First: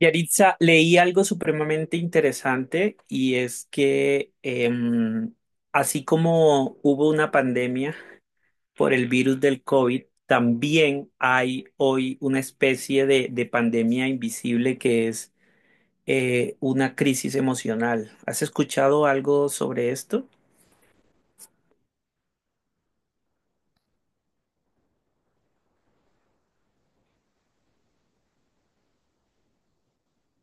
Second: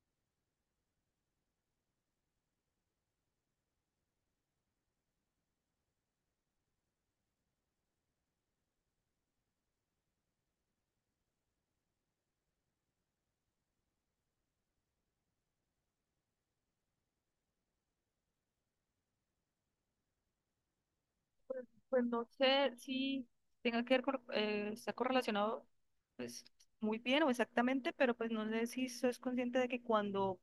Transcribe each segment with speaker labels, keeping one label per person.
Speaker 1: Yaritza, leí algo supremamente interesante y es que em, así como hubo una pandemia por el virus del COVID, también hay hoy una especie de pandemia invisible que es una crisis emocional. ¿Has escuchado algo sobre esto?
Speaker 2: Pues no sé si tenga que ver con, está correlacionado pues muy bien o exactamente, pero pues no sé si sos consciente de que cuando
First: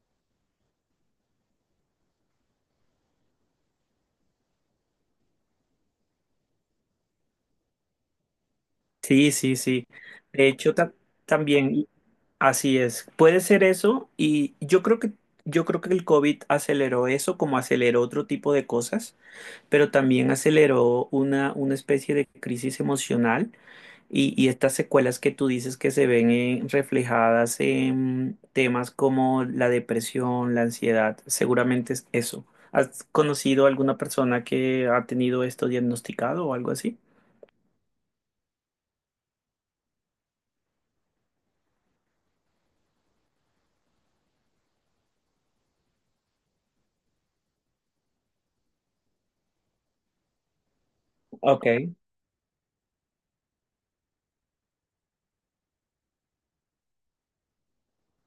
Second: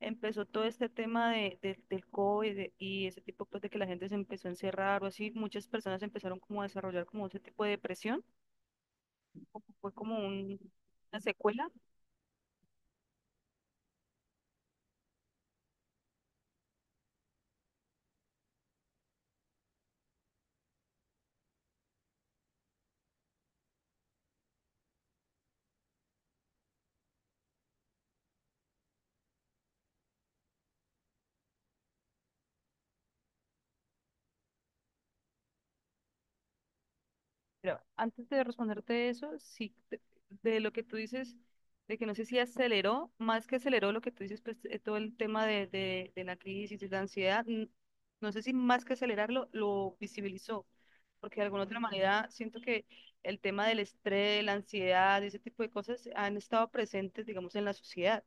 Speaker 2: empezó todo este tema del COVID y ese tipo pues de que la gente se empezó a encerrar o así, muchas personas empezaron como a desarrollar como ese tipo de depresión,
Speaker 1: Sí, sí, sí.
Speaker 2: fue como
Speaker 1: De hecho,
Speaker 2: una secuela.
Speaker 1: también así es. Puede ser eso y yo creo que el COVID aceleró eso como aceleró otro tipo de cosas. Pero también aceleró una especie de crisis emocional y estas secuelas que tú dices que se ven reflejadas en temas como la depresión, la ansiedad, seguramente es eso. ¿Has conocido alguna persona que ha tenido esto diagnosticado o algo así?
Speaker 2: Pero antes de responderte eso, sí, de lo que tú dices, de que no sé si aceleró, más que aceleró lo que tú dices, pues todo el tema de la crisis, de la ansiedad, no sé si más que acelerarlo, lo visibilizó, porque de alguna
Speaker 1: Ok,
Speaker 2: otra manera siento que el tema del estrés, la ansiedad, ese tipo de cosas han estado presentes, digamos, en la sociedad,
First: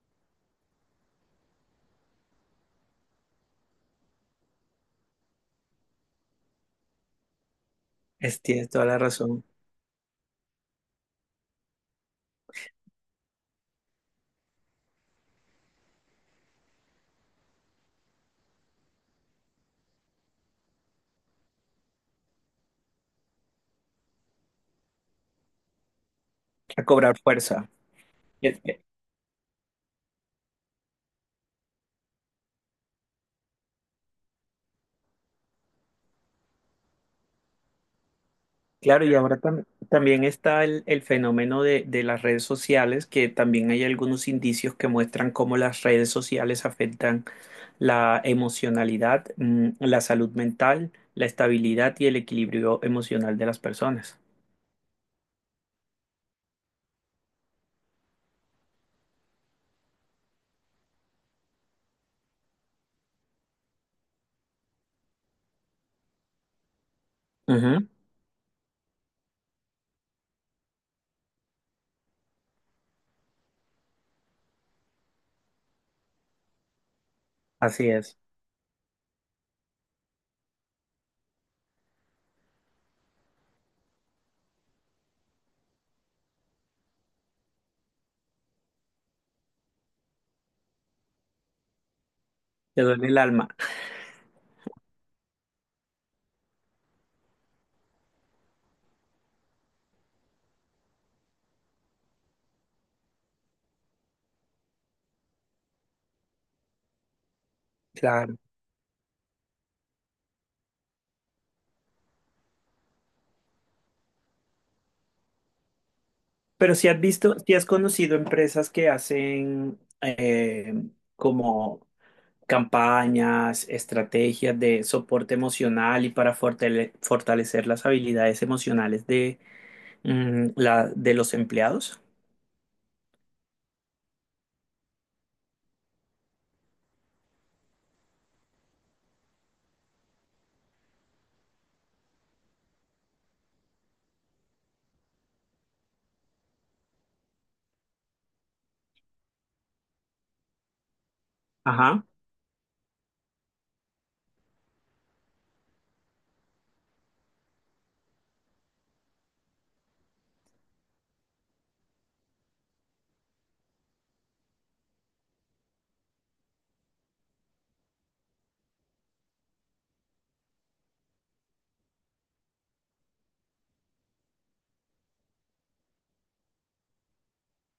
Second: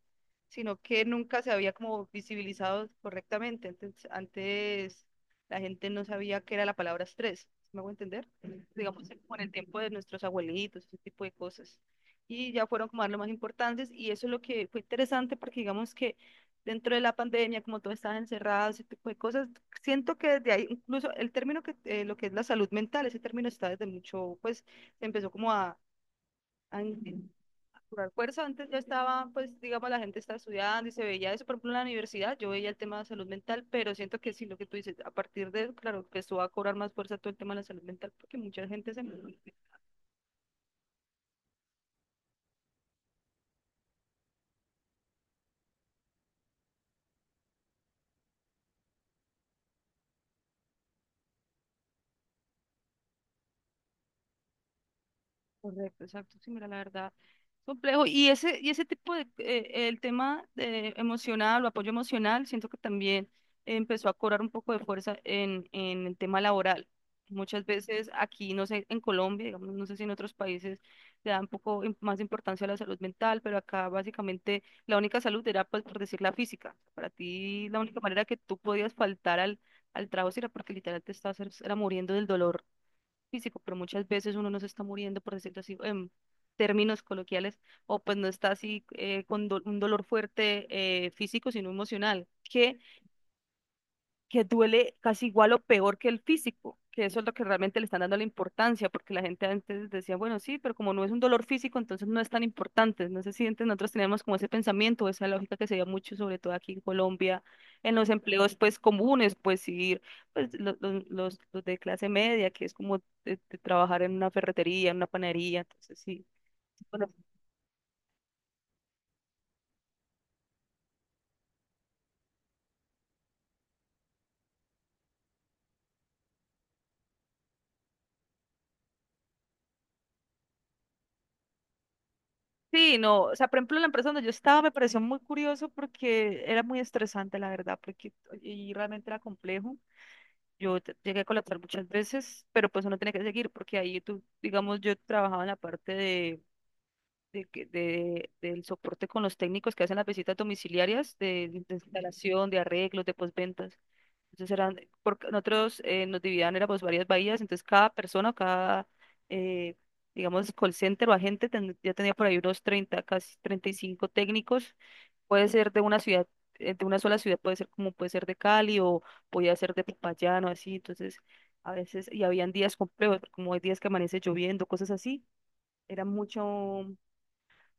Speaker 2: sino que nunca se había como visibilizado correctamente. Entonces, antes la gente no sabía qué era la palabra estrés. ¿Sí? ¿Me hago entender?
Speaker 1: tienes toda la
Speaker 2: Digamos, como en
Speaker 1: razón.
Speaker 2: el tiempo de nuestros abuelitos, ese tipo de cosas. Y ya fueron como a lo más importantes y eso es lo que fue interesante porque digamos que dentro de la pandemia, como todos estaban encerrados, ese tipo de cosas, siento que desde ahí, incluso el término que, lo que es la salud mental, ese término está desde mucho, pues se empezó como a
Speaker 1: A cobrar
Speaker 2: in-
Speaker 1: fuerza.
Speaker 2: a cobrar fuerza.
Speaker 1: Es
Speaker 2: Antes ya
Speaker 1: que-
Speaker 2: estaba, pues digamos, la gente estaba estudiando y se veía eso, por ejemplo, en la universidad, yo veía el tema de salud mental, pero siento que sí, lo que tú dices, a partir de, claro, empezó a cobrar más fuerza todo el tema de la salud mental, porque mucha gente se
Speaker 1: Claro, y
Speaker 2: enfermó.
Speaker 1: ahora también está el fenómeno de las redes sociales, que también hay algunos indicios que muestran cómo las redes sociales afectan la emocionalidad, mm, la salud mental, la estabilidad y el equilibrio emocional de las personas.
Speaker 2: Correcto, exacto, sí, mira, la verdad, complejo. Y ese tipo de, el tema de emocional o apoyo emocional, siento que también empezó a cobrar un poco de fuerza en el tema laboral. Muchas
Speaker 1: Ujú.
Speaker 2: veces aquí, no sé, en Colombia, digamos, no sé si en otros países le dan un poco más importancia a la salud mental, pero acá básicamente la única salud era, pues, por decir, la física. Para ti, la
Speaker 1: Así
Speaker 2: única
Speaker 1: es,
Speaker 2: manera que tú podías faltar al trabajo era porque literal te estabas, era muriendo del dolor físico, pero muchas veces uno no se está muriendo, por decirlo así, en términos coloquiales, o pues no está así con un dolor fuerte físico, sino emocional, que
Speaker 1: te duele el alma.
Speaker 2: que duele casi igual o peor que el físico, que eso es lo que realmente le están dando la importancia, porque la gente antes decía, bueno, sí, pero como no es un dolor físico, entonces no es tan importante. No sé si antes nosotros teníamos como ese pensamiento, esa lógica que se veía mucho, sobre todo aquí en Colombia, en los
Speaker 1: Claro.
Speaker 2: empleos pues comunes, pues pues los de clase media, que es como de trabajar en una ferretería, en una panadería, entonces sí.
Speaker 1: Pero si has
Speaker 2: Bueno,
Speaker 1: visto, si has conocido empresas que hacen como campañas, estrategias de soporte emocional y para fortalecer las habilidades emocionales de, mm, la, de los empleados.
Speaker 2: sí, no, o sea, por ejemplo, la empresa donde yo estaba me pareció muy curioso porque era muy estresante, la verdad, porque y realmente era complejo. Llegué a colocar muchas veces, pero pues uno tiene que seguir porque ahí tú, digamos, yo trabajaba en la parte del soporte con los técnicos que hacen las visitas domiciliarias de
Speaker 1: Ajá.
Speaker 2: instalación, de arreglos, de postventas. Entonces eran, porque nosotros nos dividían, éramos varias bahías, entonces cada persona, cada, eh, digamos, call center o agente ya tenía por ahí unos 30 casi 35 técnicos. Puede ser de una ciudad, de una sola ciudad, puede ser como puede ser de Cali o podía ser de Popayán o así. Entonces, a veces, y habían días complejos, como hay días que amanece lloviendo, cosas así. Era mucho,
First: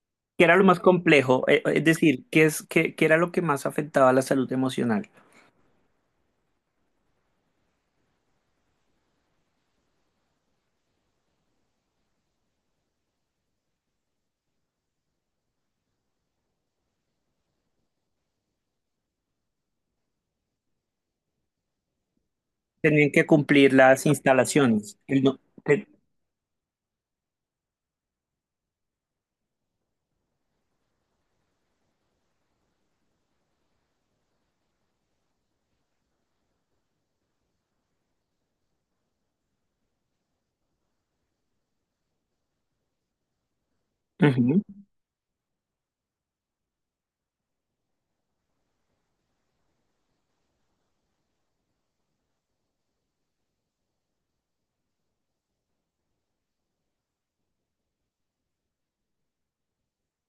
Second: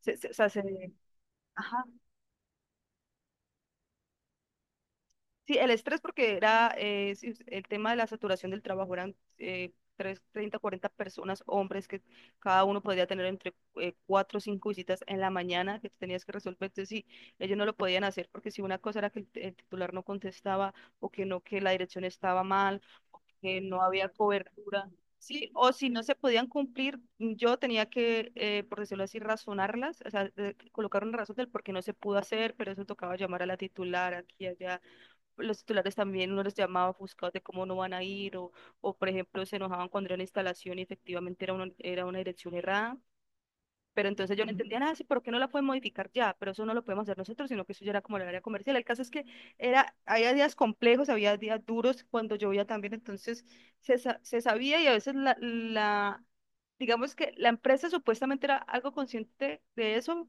Speaker 2: o
Speaker 1: ¿Qué
Speaker 2: sea,
Speaker 1: era lo más complejo? Es
Speaker 2: ajá.
Speaker 1: decir, ¿qué es, qué, qué era lo que más afectaba a la salud emocional?
Speaker 2: Sí, el estrés porque era sí, el tema de la saturación del trabajo, eran 30, 40 personas, hombres, que cada uno podría tener entre cuatro o cinco visitas en la mañana que tenías que resolver. Entonces, sí, ellos no lo podían hacer porque si una cosa era que el titular no contestaba o que no, que la dirección estaba mal
Speaker 1: Tenían
Speaker 2: o
Speaker 1: que
Speaker 2: que
Speaker 1: cumplir
Speaker 2: no
Speaker 1: las
Speaker 2: había cobertura.
Speaker 1: instalaciones. El no-
Speaker 2: Sí, o
Speaker 1: te-
Speaker 2: si no se podían cumplir, yo tenía que, por decirlo así, razonarlas, o sea, colocar una razón del por qué no se pudo hacer, pero eso tocaba llamar a la titular aquí y allá. Los titulares también uno los llamaba ofuscados de cómo no van a ir por ejemplo se enojaban cuando era una instalación y efectivamente era una dirección errada. Pero entonces yo no
Speaker 1: Ujú.
Speaker 2: entendía nada, sí, ¿por qué no la pueden modificar ya? Pero eso no lo podemos hacer nosotros, sino que eso ya era como el área comercial. El caso es que era, había días complejos, había días duros cuando llovía también, entonces se sabía y a veces digamos que la empresa supuestamente era algo consciente de eso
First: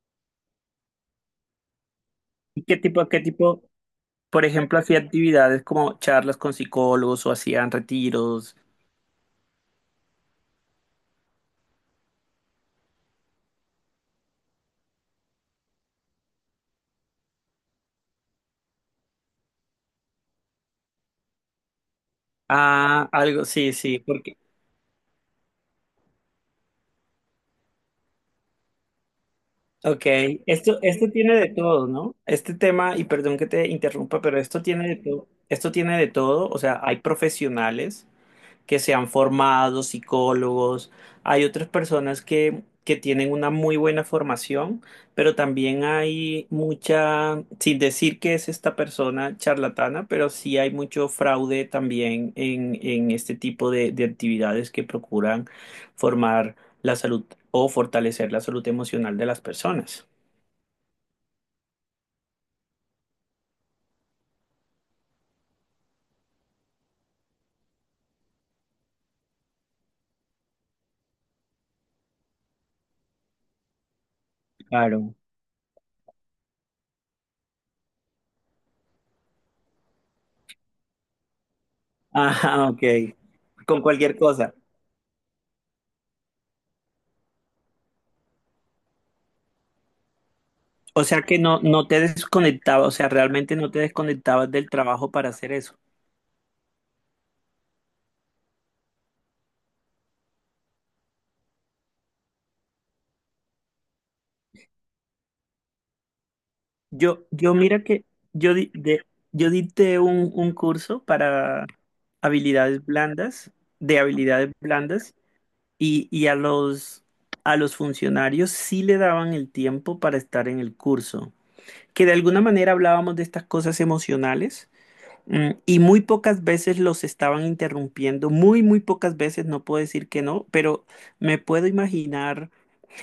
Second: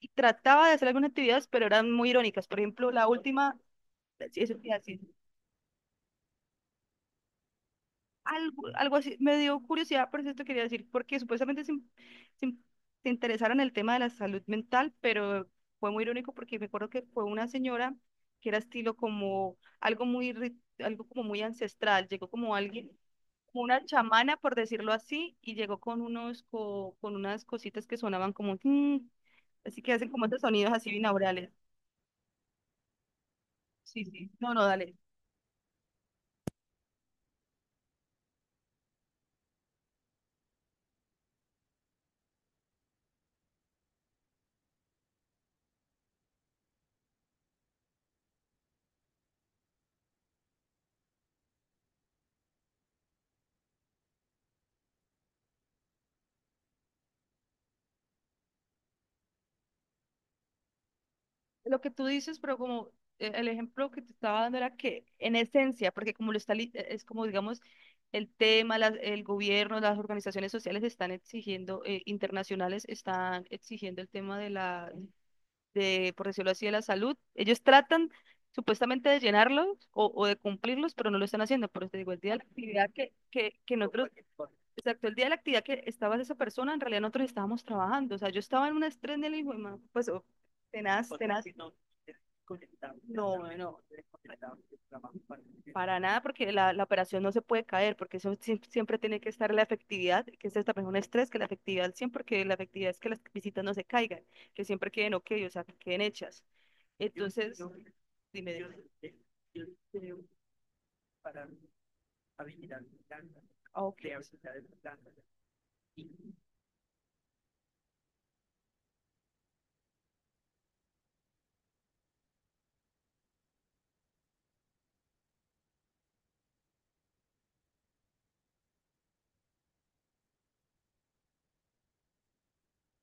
Speaker 2: y trataba de hacer algunas actividades, pero eran muy irónicas. Por
Speaker 1: ¿Y
Speaker 2: ejemplo, la
Speaker 1: qué
Speaker 2: última,
Speaker 1: tipo,
Speaker 2: sí,
Speaker 1: por
Speaker 2: eso te iba
Speaker 1: ejemplo,
Speaker 2: a
Speaker 1: hacía
Speaker 2: decir,
Speaker 1: actividades como charlas con psicólogos o hacían retiros?
Speaker 2: algo, algo así, me dio curiosidad, por eso te quería decir, porque supuestamente se, in- se interesaron en el tema de la salud mental, pero fue muy irónico porque me acuerdo que fue una señora que era estilo como algo muy, algo como muy ancestral, llegó como alguien,
Speaker 1: Ah, algo,
Speaker 2: como
Speaker 1: sí,
Speaker 2: una
Speaker 1: sí, porque,
Speaker 2: chamana, por decirlo así, y llegó con con unas cositas que sonaban como "tin", así que
Speaker 1: ok,
Speaker 2: hacen como estos sonidos
Speaker 1: esto,
Speaker 2: así
Speaker 1: esto tiene de
Speaker 2: binaurales.
Speaker 1: todo, ¿no? Este tema, y perdón que te
Speaker 2: Sí,
Speaker 1: interrumpa,
Speaker 2: sí,
Speaker 1: pero
Speaker 2: no,
Speaker 1: esto
Speaker 2: no,
Speaker 1: tiene
Speaker 2: dale.
Speaker 1: de todo, esto tiene de todo, o sea, hay profesionales que se han formado, psicólogos. Hay otras personas que tienen una muy buena formación, pero también hay mucha, sin decir que es esta persona charlatana, pero sí hay mucho fraude también en este tipo de actividades que procuran formar la salud o fortalecer la salud emocional de las personas.
Speaker 2: Lo que tú dices, pero como el ejemplo que te estaba dando era que en esencia, porque como lo está, es como digamos el tema, el gobierno, las organizaciones sociales están exigiendo, internacionales están exigiendo el tema de la,
Speaker 1: Claro.
Speaker 2: de, por decirlo así, de la salud. Ellos tratan supuestamente de llenarlos o de cumplirlos, pero no lo están haciendo. Por eso te digo, el día de la
Speaker 1: Ajá, ok.
Speaker 2: actividad que, que, que
Speaker 1: Con
Speaker 2: nosotros
Speaker 1: cualquier cosa.
Speaker 2: Exacto, el día de la actividad que estaba esa persona, en realidad nosotros estábamos trabajando. O sea, yo estaba en un estrés del hijo, pues, oh,
Speaker 1: O
Speaker 2: tenaz,
Speaker 1: sea que
Speaker 2: tenaz.
Speaker 1: no, no te desconectabas, o sea,
Speaker 2: No,
Speaker 1: realmente no te
Speaker 2: no,
Speaker 1: desconectabas del trabajo para hacer eso.
Speaker 2: para nada, porque la operación no se puede caer, porque eso siempre tiene que estar la efectividad, que es también un estrés, que la efectividad al 100, porque la efectividad es que las visitas no se caigan, que siempre queden ok, o sea, que queden hechas.
Speaker 1: Yo
Speaker 2: Entonces,
Speaker 1: mira que yo,
Speaker 2: dime,
Speaker 1: di- de-
Speaker 2: dime.
Speaker 1: yo dicté un curso para habilidades blandas,
Speaker 2: Ah,
Speaker 1: de
Speaker 2: ok.
Speaker 1: habilidades
Speaker 2: Exacto,
Speaker 1: blandas, y a los funcionarios sí le daban el tiempo para estar en el curso, que de alguna manera hablábamos de estas cosas emocionales. Mm, y muy pocas veces los estaban interrumpiendo, muy, muy pocas veces, no puedo decir que no, pero me puedo imaginar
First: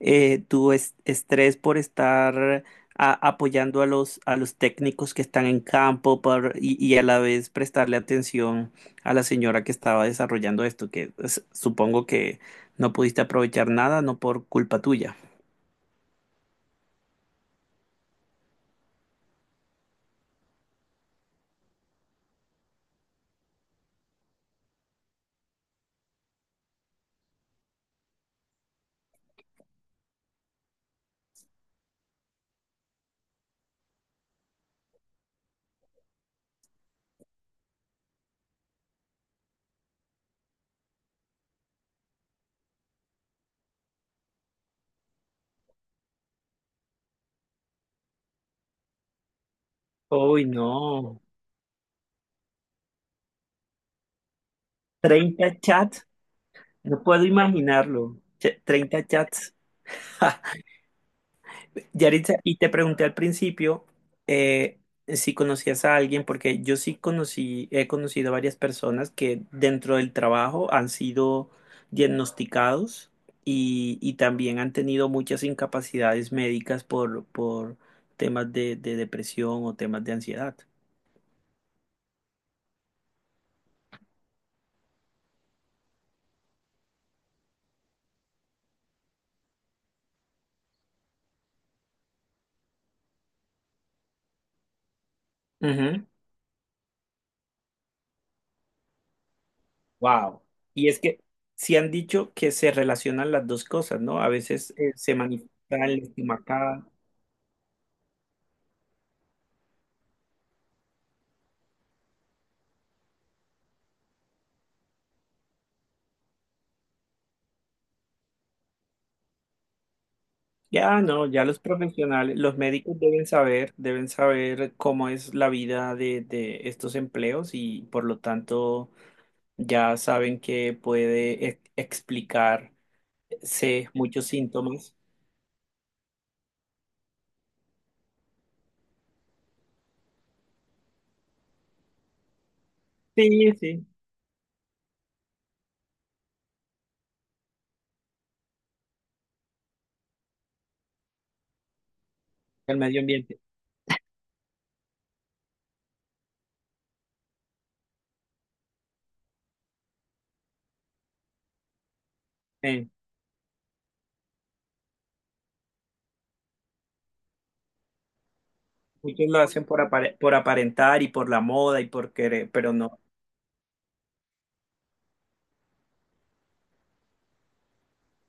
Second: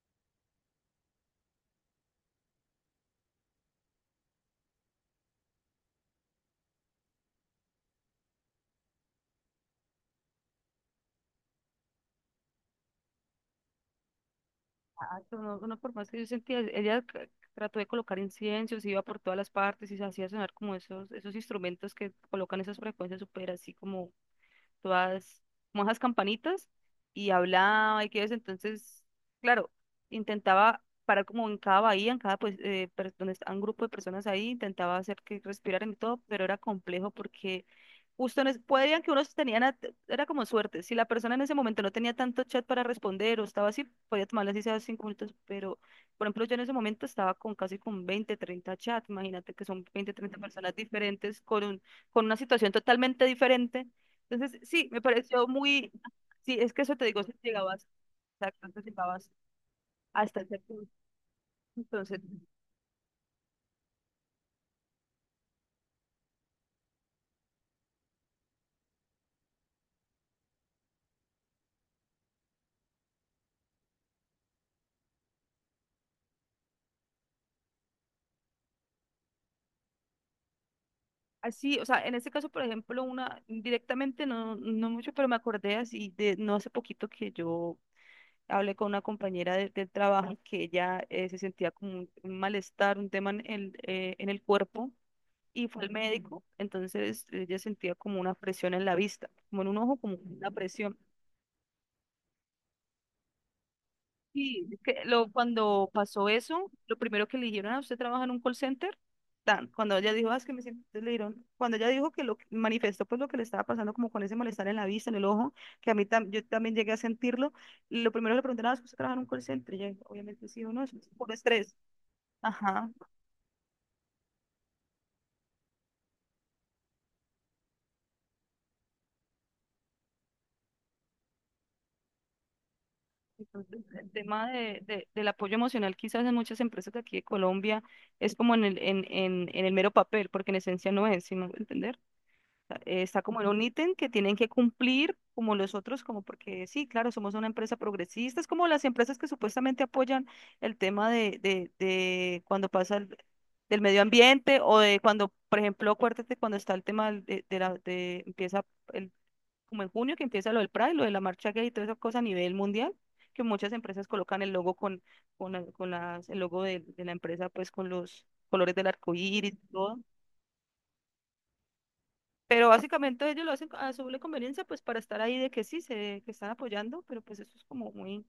Speaker 1: tu estrés por estar apoyando a los técnicos que están en campo y a la vez prestarle atención a la señora que estaba desarrollando esto, supongo que no pudiste aprovechar nada, no por culpa tuya.
Speaker 2: no, no, por más que yo sentía, ella trató de colocar inciensos, iba por todas las partes y se hacía sonar como esos instrumentos que colocan esas frecuencias súper así como todas como esas campanitas y hablaba y que eso. Entonces, claro, intentaba parar como en cada bahía, en cada, pues, donde está un grupo de personas ahí, intentaba hacer que respiraran y todo, pero era complejo porque ustedes podrían que unos tenían, era como suerte. Si la persona en ese momento no tenía tanto chat para responder o estaba así, podía tomarle así sea 5 minutos. Pero, por ejemplo, yo en ese momento estaba con casi con 20, 30 chats. Imagínate que son 20, 30
Speaker 1: Uy,
Speaker 2: personas
Speaker 1: no,
Speaker 2: diferentes con con una situación totalmente diferente. Entonces, sí, me pareció
Speaker 1: 30
Speaker 2: muy,
Speaker 1: chats,
Speaker 2: sí, es que eso
Speaker 1: no
Speaker 2: te digo,
Speaker 1: puedo
Speaker 2: si llegabas,
Speaker 1: imaginarlo,
Speaker 2: exacto, antes
Speaker 1: 30
Speaker 2: llegabas
Speaker 1: chats.
Speaker 2: hasta ese punto. Entonces,
Speaker 1: Yaritza, y te pregunté al principio eh, si conocías a alguien, porque yo sí conocí, he conocido varias personas que dentro del trabajo han sido diagnosticados y también han tenido muchas incapacidades médicas por temas de depresión o temas de ansiedad.
Speaker 2: así, o sea, en este caso, por ejemplo, una directamente no, no mucho, pero me acordé así de no hace poquito que yo hablé con una compañera del trabajo que ella se sentía como un malestar, un tema en el cuerpo y fue al
Speaker 1: Ujú.
Speaker 2: médico, entonces ella sentía como una presión en la vista, como en un ojo, como
Speaker 1: Wow.
Speaker 2: una
Speaker 1: Y
Speaker 2: presión.
Speaker 1: es que sí han dicho que se relacionan las dos cosas, ¿no? A
Speaker 2: Y
Speaker 1: veces
Speaker 2: es que
Speaker 1: se manifiesta
Speaker 2: cuando
Speaker 1: en la
Speaker 2: pasó eso,
Speaker 1: estomacada.
Speaker 2: lo primero que le dijeron: "Ah, ¿usted trabaja en un call center?" Tan, cuando ella dijo: "Ah, es que me siento", entonces le dijeron, cuando ella dijo que lo que manifestó, pues lo que le estaba pasando como con ese malestar en la vista, en el ojo, que a mí yo también llegué a sentirlo, y lo primero que le preguntaron: "Ah, ¿es que usted trabaja en un call center?" Y ella dijo, obviamente sí o no, eso
Speaker 1: Ya
Speaker 2: es
Speaker 1: no,
Speaker 2: por
Speaker 1: ya los
Speaker 2: estrés.
Speaker 1: profesionales, los
Speaker 2: Ajá.
Speaker 1: médicos deben saber cómo es la vida de estos empleos y por lo tanto ya saben que puede explicarse
Speaker 2: Entonces, el
Speaker 1: muchos
Speaker 2: tema
Speaker 1: síntomas.
Speaker 2: del apoyo emocional quizás en muchas empresas de aquí de Colombia es como en el mero papel, porque en esencia no es, sino entender. O sea, está como en
Speaker 1: Sí,
Speaker 2: un
Speaker 1: sí,
Speaker 2: ítem que tienen que cumplir como los otros, como porque sí, claro, somos una empresa progresista, es como las empresas que supuestamente apoyan el tema de cuando
Speaker 1: el
Speaker 2: pasa
Speaker 1: medio ambiente.
Speaker 2: del medio ambiente o de cuando, por ejemplo, acuérdate cuando está el tema del- de la, de empieza el como en junio que empieza lo del Pride, lo de la marcha gay y todas esas cosas a nivel
Speaker 1: Eh,
Speaker 2: mundial, que muchas empresas colocan el logo con las, el logo de la empresa pues con los colores del arco
Speaker 1: muchos lo
Speaker 2: iris
Speaker 1: hacen
Speaker 2: y
Speaker 1: por
Speaker 2: todo.
Speaker 1: por aparentar y por la moda y por querer,
Speaker 2: Pero
Speaker 1: pero no.
Speaker 2: básicamente ellos lo hacen a su doble conveniencia pues para estar ahí de que sí, que están apoyando, pero pues eso es como muy,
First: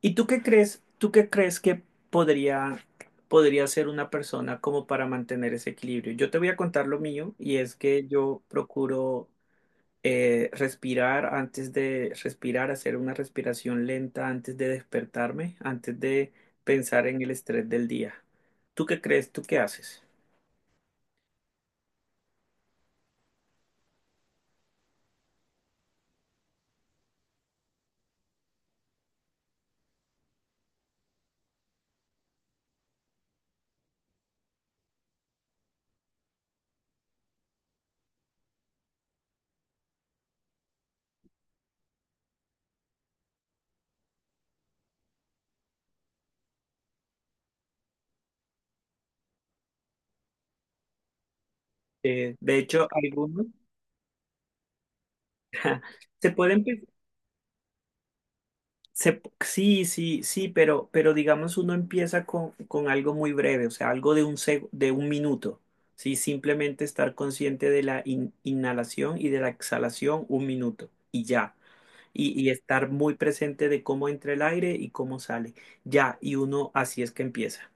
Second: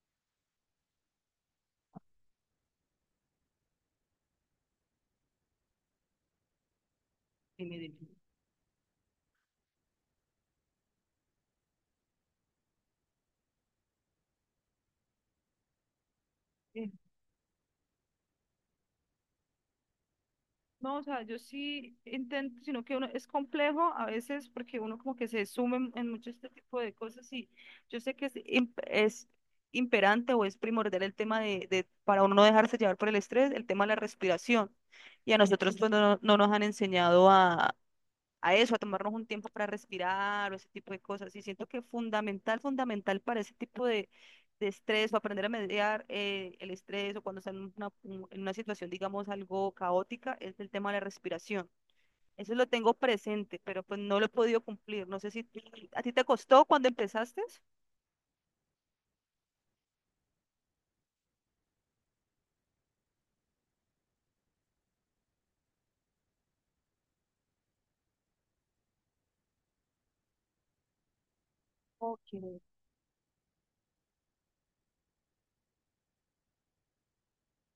Speaker 1: ¿Y tú qué crees? ¿Tú qué crees que podría podría ser una persona como para mantener ese equilibrio? Yo te voy a contar lo mío y es que yo procuro respirar antes de respirar, hacer una respiración lenta antes de despertarme, antes de
Speaker 2: eh,
Speaker 1: pensar en el estrés del día. ¿Tú qué crees? ¿Tú qué haces?
Speaker 2: no, o sea, yo sí intento, sino que uno es complejo a veces porque uno como que se sume en mucho este tipo de cosas y yo sé que es, es imperante o es primordial el tema para uno no dejarse llevar por el estrés, el tema de la respiración. Y a nosotros pues no, no nos han enseñado a eso, a tomarnos un tiempo para respirar o ese tipo de cosas. Y siento que fundamental, fundamental para ese tipo de estrés o aprender a mediar el estrés o cuando están en en una situación, digamos, algo caótica, es el tema de la respiración. Eso
Speaker 1: De
Speaker 2: lo
Speaker 1: hecho,
Speaker 2: tengo
Speaker 1: algunos
Speaker 2: presente, pero pues no lo he podido cumplir. No sé si a ti te
Speaker 1: se pueden,
Speaker 2: costó
Speaker 1: pe-
Speaker 2: cuando empezaste.
Speaker 1: se, sí, sí, sí, pero digamos uno empieza con algo muy breve, o sea, algo de un, de un minuto, ¿sí? Simplemente estar consciente de la inhalación y de la exhalación un minuto y ya.
Speaker 2: Ok.
Speaker 1: Y, y estar muy presente de cómo entra el aire y cómo sale. Ya, y uno así es que empieza.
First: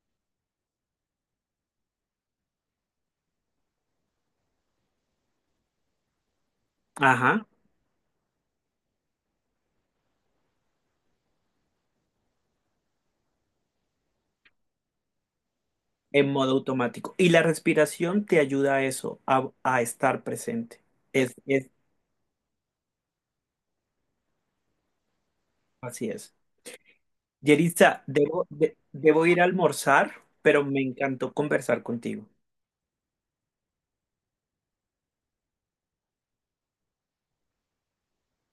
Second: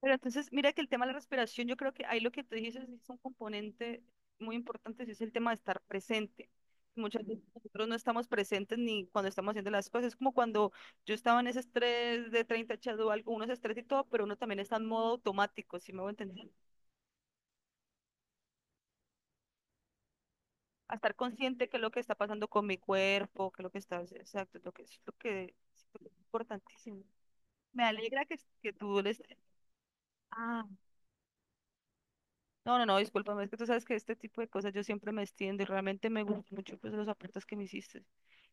Speaker 2: Pero entonces, mira que el tema de la respiración, yo creo que ahí lo que tú dices es un componente muy importante, sí es el tema de estar presente. Muchas veces
Speaker 1: Ajá,
Speaker 2: nosotros no estamos presentes ni cuando estamos haciendo las cosas. Es como cuando yo estaba en ese estrés de 30 echado algo, uno es estrés y todo, pero uno también está en modo automático, si me voy a
Speaker 1: en
Speaker 2: entender.
Speaker 1: modo automático. Y la respiración te ayuda a eso, a estar presente.
Speaker 2: A estar consciente
Speaker 1: Es,
Speaker 2: que es lo que está pasando con mi cuerpo, que es lo que está, exacto, es lo que es lo que
Speaker 1: así
Speaker 2: es
Speaker 1: es.
Speaker 2: importantísimo. Me
Speaker 1: Yeritza,
Speaker 2: alegra que, que tú les...
Speaker 1: debo ir a almorzar, pero
Speaker 2: Ah,
Speaker 1: me encantó conversar contigo.
Speaker 2: no, no, no, discúlpame, es que tú sabes que este tipo de cosas yo siempre me extiendo y realmente me gustó mucho pues los aportes que me hiciste.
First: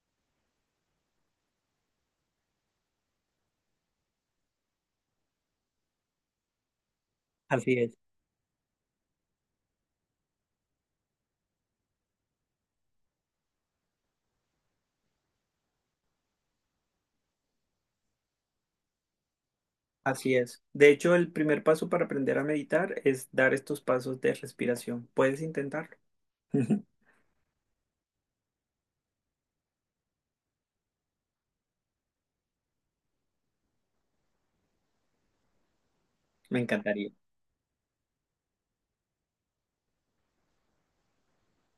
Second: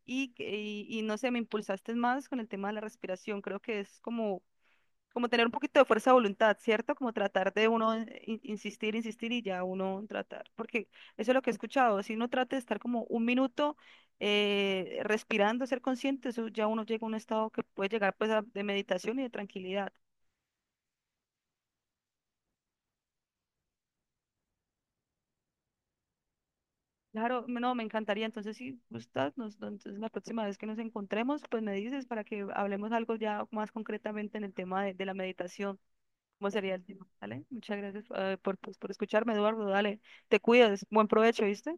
Speaker 2: Y no sé, me impulsaste más con el tema de la respiración. Creo que es como tener un poquito de fuerza de voluntad, ¿cierto? Como tratar de
Speaker 1: Así
Speaker 2: uno
Speaker 1: es.
Speaker 2: insistir, insistir y ya uno tratar. Porque eso es lo que he escuchado. Si uno trata de estar como un minuto respirando, ser consciente, eso ya uno llega a un estado que puede llegar pues de meditación y de tranquilidad.
Speaker 1: Así es. De hecho, el primer paso para aprender a meditar es dar estos pasos de respiración. ¿Puedes intentarlo?
Speaker 2: Claro, no, me encantaría. Entonces, si gustas, nos, no, entonces la próxima vez que nos encontremos, pues me dices para que hablemos algo ya más concretamente en el tema de la meditación. ¿Cómo
Speaker 1: Me
Speaker 2: sería el tema?
Speaker 1: encantaría.
Speaker 2: ¿Vale? Muchas gracias, por, pues, por escucharme, Eduardo. Dale, te cuidas. Buen provecho, ¿viste?